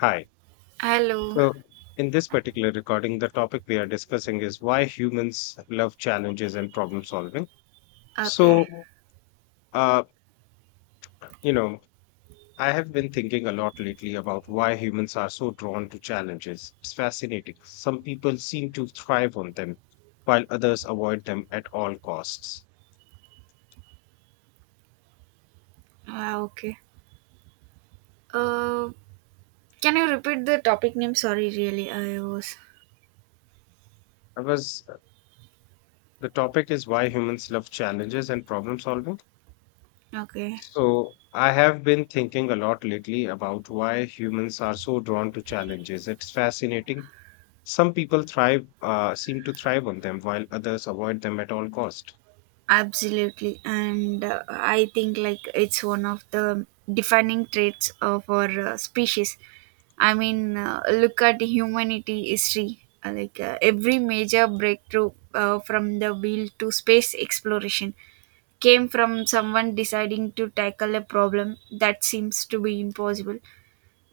Hi. Hello. So, In this particular recording, the topic we are discussing is why humans love challenges and problem solving. Okay. So, uh, you know, I have been thinking a lot lately about why humans are so drawn to challenges. It's fascinating. Some people seem to thrive on them, while others avoid them at all costs. Ah, okay. Uh, can you repeat the topic name? Sorry, really, I was. I was, uh, the topic is why humans love challenges and problem solving. Okay. So, I have been thinking a lot lately about why humans are so drawn to challenges. It's fascinating. Seem to thrive on them, while others avoid them at all cost. Absolutely. And I think like it's one of the defining traits of our species. I mean, look at humanity history. Every major breakthrough from the wheel to space exploration came from someone deciding to tackle a problem that seems to be impossible,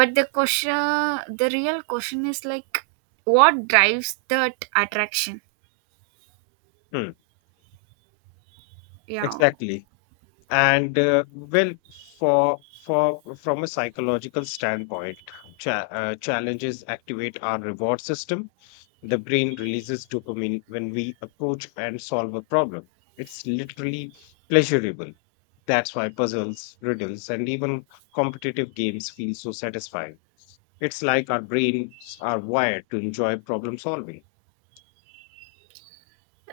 but the real question is like what drives that attraction. Hmm. Yeah. Exactly. and well for from a psychological standpoint, challenges activate our reward system. The brain releases dopamine when we approach and solve a problem. It's literally pleasurable. That's why puzzles, riddles, and even competitive games feel so satisfying. It's like our brains are wired to enjoy problem solving.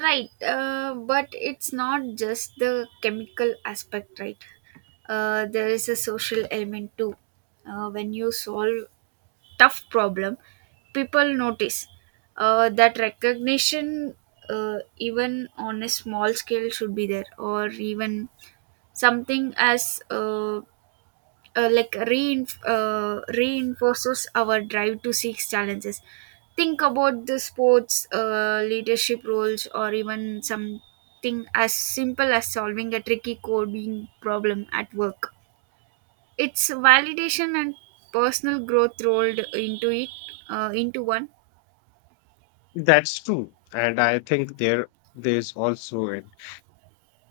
Right, but it's not just the chemical aspect, right. There is a social element too. When you solve tough problem, people notice. That recognition even on a small scale should be there, or even something as like reinforces our drive to seek challenges. Think about the sports, leadership roles, or even something as simple as solving a tricky coding problem at work. It's validation and personal growth rolled into it, into one. That's true, and I think there's also a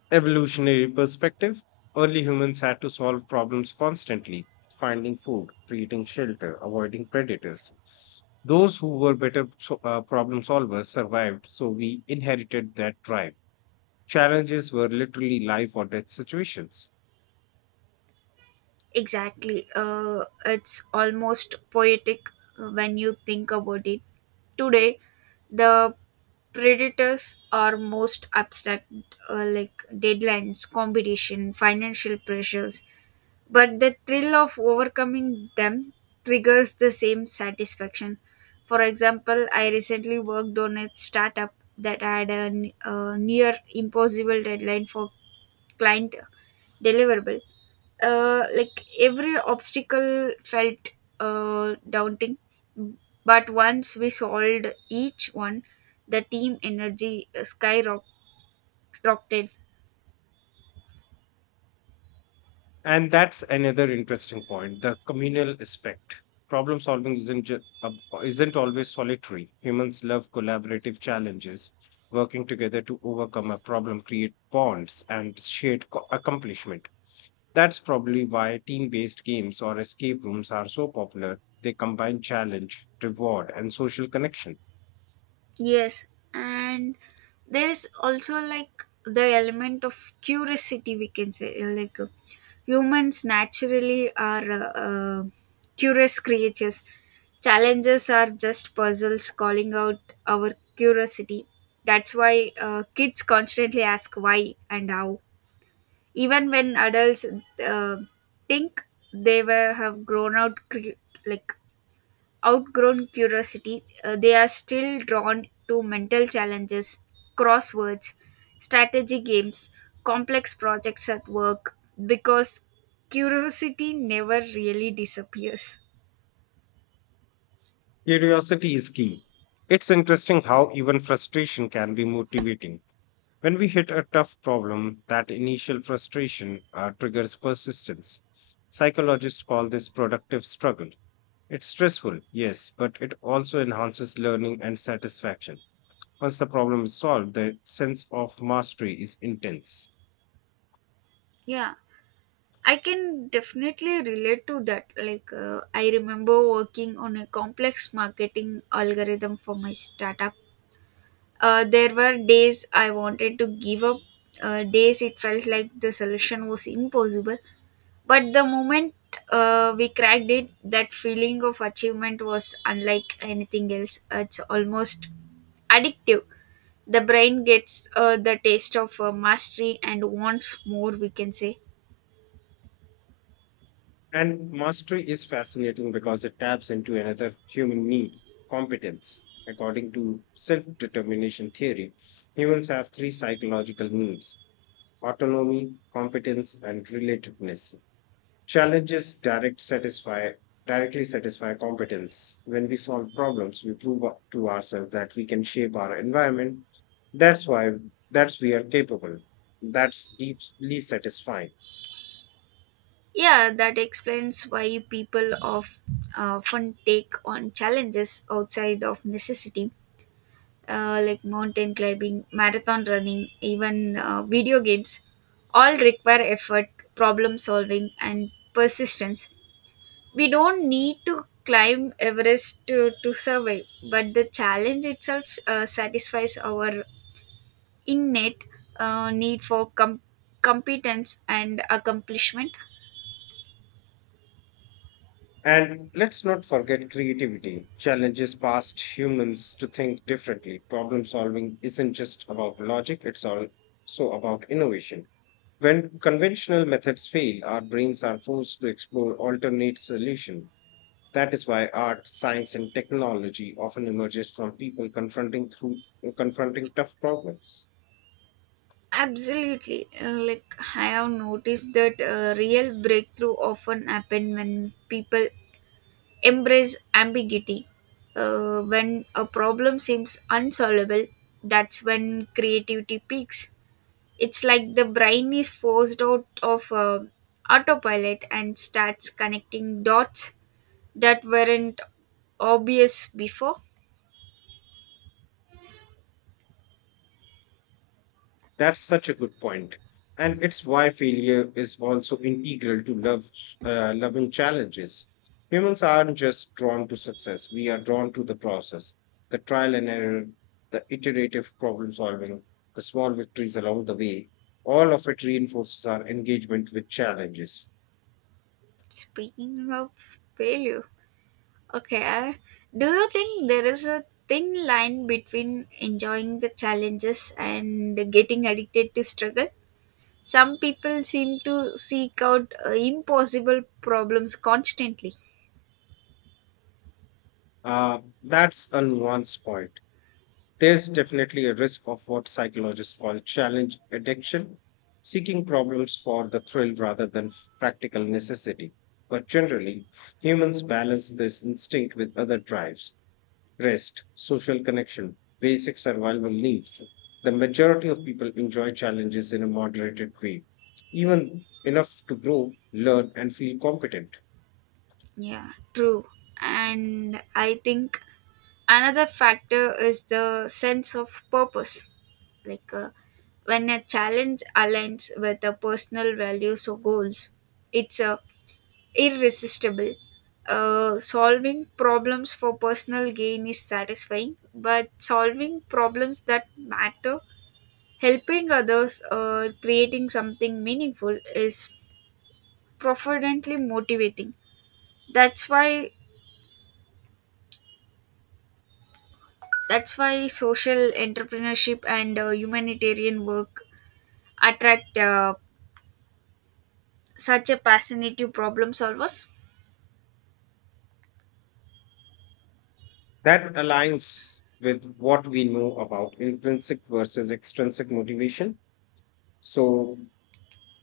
evolutionary perspective. Early humans had to solve problems constantly, finding food, creating shelter, avoiding predators. Those who were better so- problem solvers survived, so we inherited that drive. Challenges were literally life or death situations. Exactly. It's almost poetic when you think about it. Today, the predators are most abstract, like deadlines, competition, financial pressures. But the thrill of overcoming them triggers the same satisfaction. For example, I recently worked on a startup that had a, a near impossible deadline for client deliverable. Like every obstacle felt daunting, but once we solved each one, the team energy skyrocketed. And that's another interesting point, the communal aspect. Problem solving isn't, ju- ab- isn't always solitary. Humans love collaborative challenges. Working together to overcome a problem, create bonds, and shared accomplishment. That's probably why team based games or escape rooms are so popular. They combine challenge, reward, and social connection. Yes, and there is also like the element of curiosity, we can say. Humans naturally are curious creatures. Challenges are just puzzles calling out our curiosity. That's why kids constantly ask why and how. Even when adults uh, think they were have grown out cre- like outgrown curiosity, they are still drawn to mental challenges, crosswords, strategy games, complex projects at work, because curiosity never really disappears. Curiosity is key. It's interesting how even frustration can be motivating. When we hit a tough problem, that initial frustration triggers persistence. Psychologists call this productive struggle. It's stressful, yes, but it also enhances learning and satisfaction. Once the problem is solved, the sense of mastery is intense. Yeah, I can definitely relate to that. Like, I remember working on a complex marketing algorithm for my startup. There were days I wanted to give up, days it felt like the solution was impossible. But the moment we cracked it, that feeling of achievement was unlike anything else. It's almost addictive. The brain gets the taste of mastery and wants more, we can say. And mastery is fascinating because it taps into another human need, competence. According to self determination theory, humans have three psychological needs: autonomy, competence, and relatedness. Challenges directly satisfy competence. When we solve problems, we prove to ourselves that we can shape our environment. That's why that's We are capable. That's deeply satisfying. Yeah, that explains why people of fun take on challenges outside of necessity, like mountain climbing, marathon running, even video games, all require effort, problem solving, and persistence. We don't need to climb Everest to survive, but the challenge itself satisfies our innate need for competence and accomplishment. And let's not forget creativity. Challenges past humans to think differently. Problem solving isn't just about logic, it's also about innovation. When conventional methods fail, our brains are forced to explore alternate solutions. That is why art, science, and technology often emerges from people confronting tough problems. Absolutely. Like I have noticed that real breakthrough often happen when people embrace ambiguity. When a problem seems unsolvable, that's when creativity peaks. It's like the brain is forced out of autopilot and starts connecting dots that weren't obvious before. That's such a good point. And it's why failure is also integral to loving challenges. Humans aren't just drawn to success, we are drawn to the process, the trial and error, the iterative problem solving, the small victories along the way. All of it reinforces our engagement with challenges. Speaking of failure, okay, do you think there is a thin line between enjoying the challenges and getting addicted to struggle? Some people seem to seek out impossible problems constantly. That's a nuanced point. There's definitely a risk of what psychologists call challenge addiction, seeking problems for the thrill rather than practical necessity. But generally, humans balance this instinct with other drives: rest, social connection, basic survival needs. The majority of people enjoy challenges in a moderated way, even enough to grow, learn, and feel competent. Yeah, true. And I think another factor is the sense of purpose, like when a challenge aligns with the personal values or goals, it's irresistible. Solving problems for personal gain is satisfying, but solving problems that matter, helping others, creating something meaningful, is profoundly motivating. That's why that's why social entrepreneurship and humanitarian work attract such a passionate problem solvers. That aligns with what we know about intrinsic versus extrinsic motivation. So,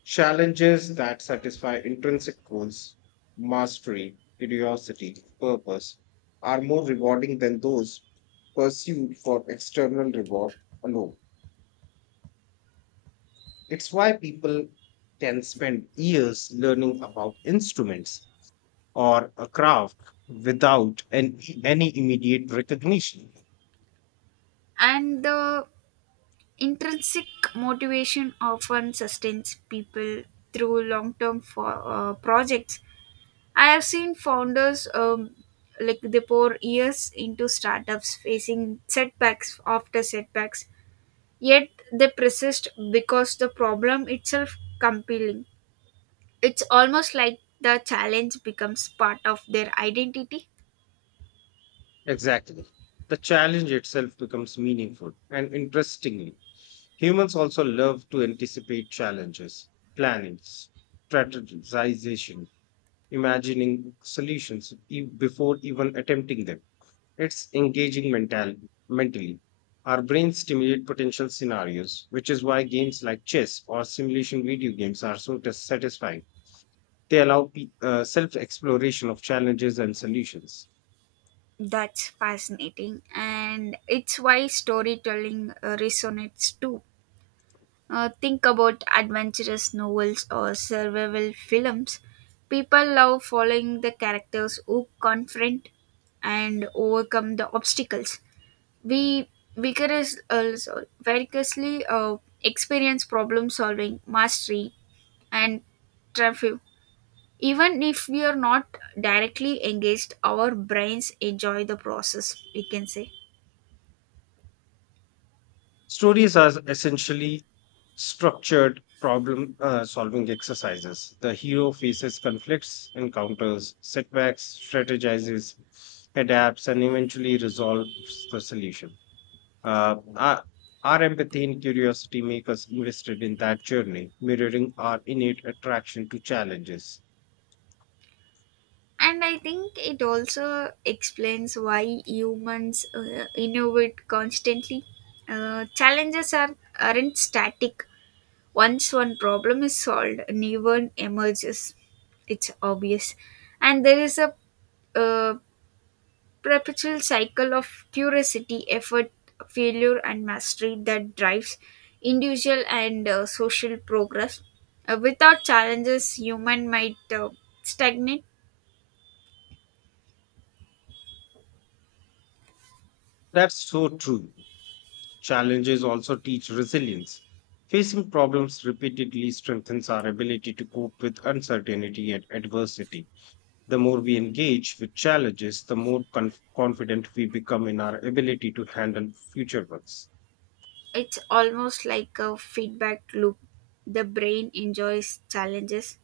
challenges that satisfy intrinsic goals, mastery, curiosity, purpose, are more rewarding than those pursued for external reward alone. It's why people can spend years learning about instruments or a craft without any immediate recognition. And the intrinsic motivation often sustains people through long-term projects. I have seen founders like they pour years into startups facing setbacks after setbacks, yet they persist because the problem itself compelling. It's almost like the challenge becomes part of their identity. Exactly. The challenge itself becomes meaningful and interestingly. Humans also love to anticipate challenges, planning, strategization, imagining solutions before even attempting them. It's engaging mentally. Our brains stimulate potential scenarios, which is why games like chess or simulation video games are so satisfying. They allow self exploration of challenges and solutions. That's fascinating, and it's why storytelling resonates too. Think about adventurous novels or survival films. People love following the characters who confront and overcome the obstacles. We also vigorously experience problem solving, mastery, and triumph. Even if we are not directly engaged, our brains enjoy the process. We can say. Stories are essentially structured problem solving exercises. The hero faces conflicts, encounters setbacks, strategizes, adapts, and eventually resolves the solution. Uh, our, our empathy and curiosity make us invested in that journey, mirroring our innate attraction to challenges. And I think it also explains why humans innovate constantly. Challenges aren't static. Once one problem is solved, a new one emerges. It's obvious. And there is a uh, perpetual cycle of curiosity, effort, failure, and mastery that drives individual and social progress. Without challenges, human might stagnate. That's so true. Challenges also teach resilience. Facing problems repeatedly strengthens our ability to cope with uncertainty and adversity. The more we engage with challenges, the more confident we become in our ability to handle future ones. It's almost like a feedback loop. The brain enjoys challenges,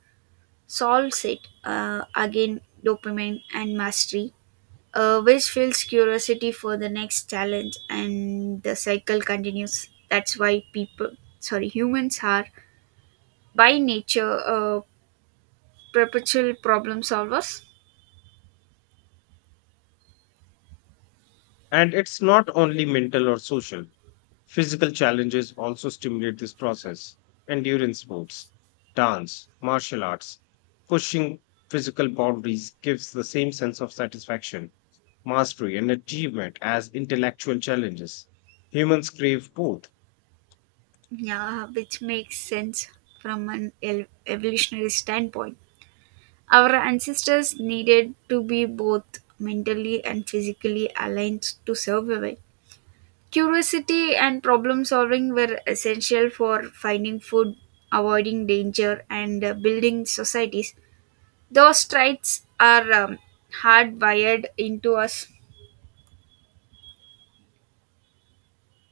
solves it, again, dopamine and mastery, which fuels curiosity for the next challenge, and the cycle continues. That's why people, sorry, humans are by nature perpetual problem solvers. And it's not only mental or social, physical challenges also stimulate this process. Endurance sports, dance, martial arts, pushing physical boundaries gives the same sense of satisfaction, mastery, and achievement as intellectual challenges. Humans crave both. Yeah, which makes sense from an evolutionary standpoint. Our ancestors needed to be both mentally and physically aligned to survive. Curiosity and problem solving were essential for finding food, avoiding danger, and building societies. Those traits are hardwired into us.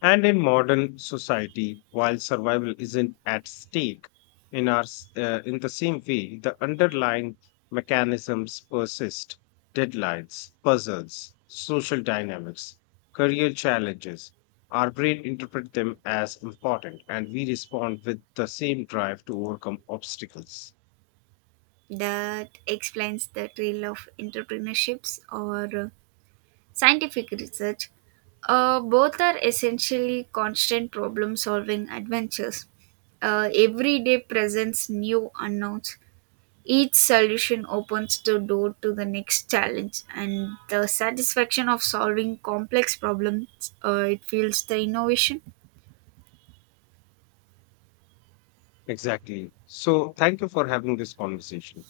And in modern society, while survival isn't at stake in the same way, the underlying mechanisms persist: deadlines, puzzles, social dynamics, career challenges. Our brain interpret them as important, and we respond with the same drive to overcome obstacles. That explains the trail of entrepreneurships or scientific research. Both are essentially constant problem solving adventures. Every day presents new unknowns. Each solution opens the door to the next challenge, and the satisfaction of solving complex problems, it fuels the innovation. Exactly. So, thank you for having this conversation.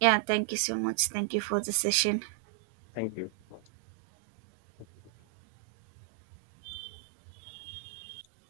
Yeah, thank you so much. Thank you for the session. Thank you.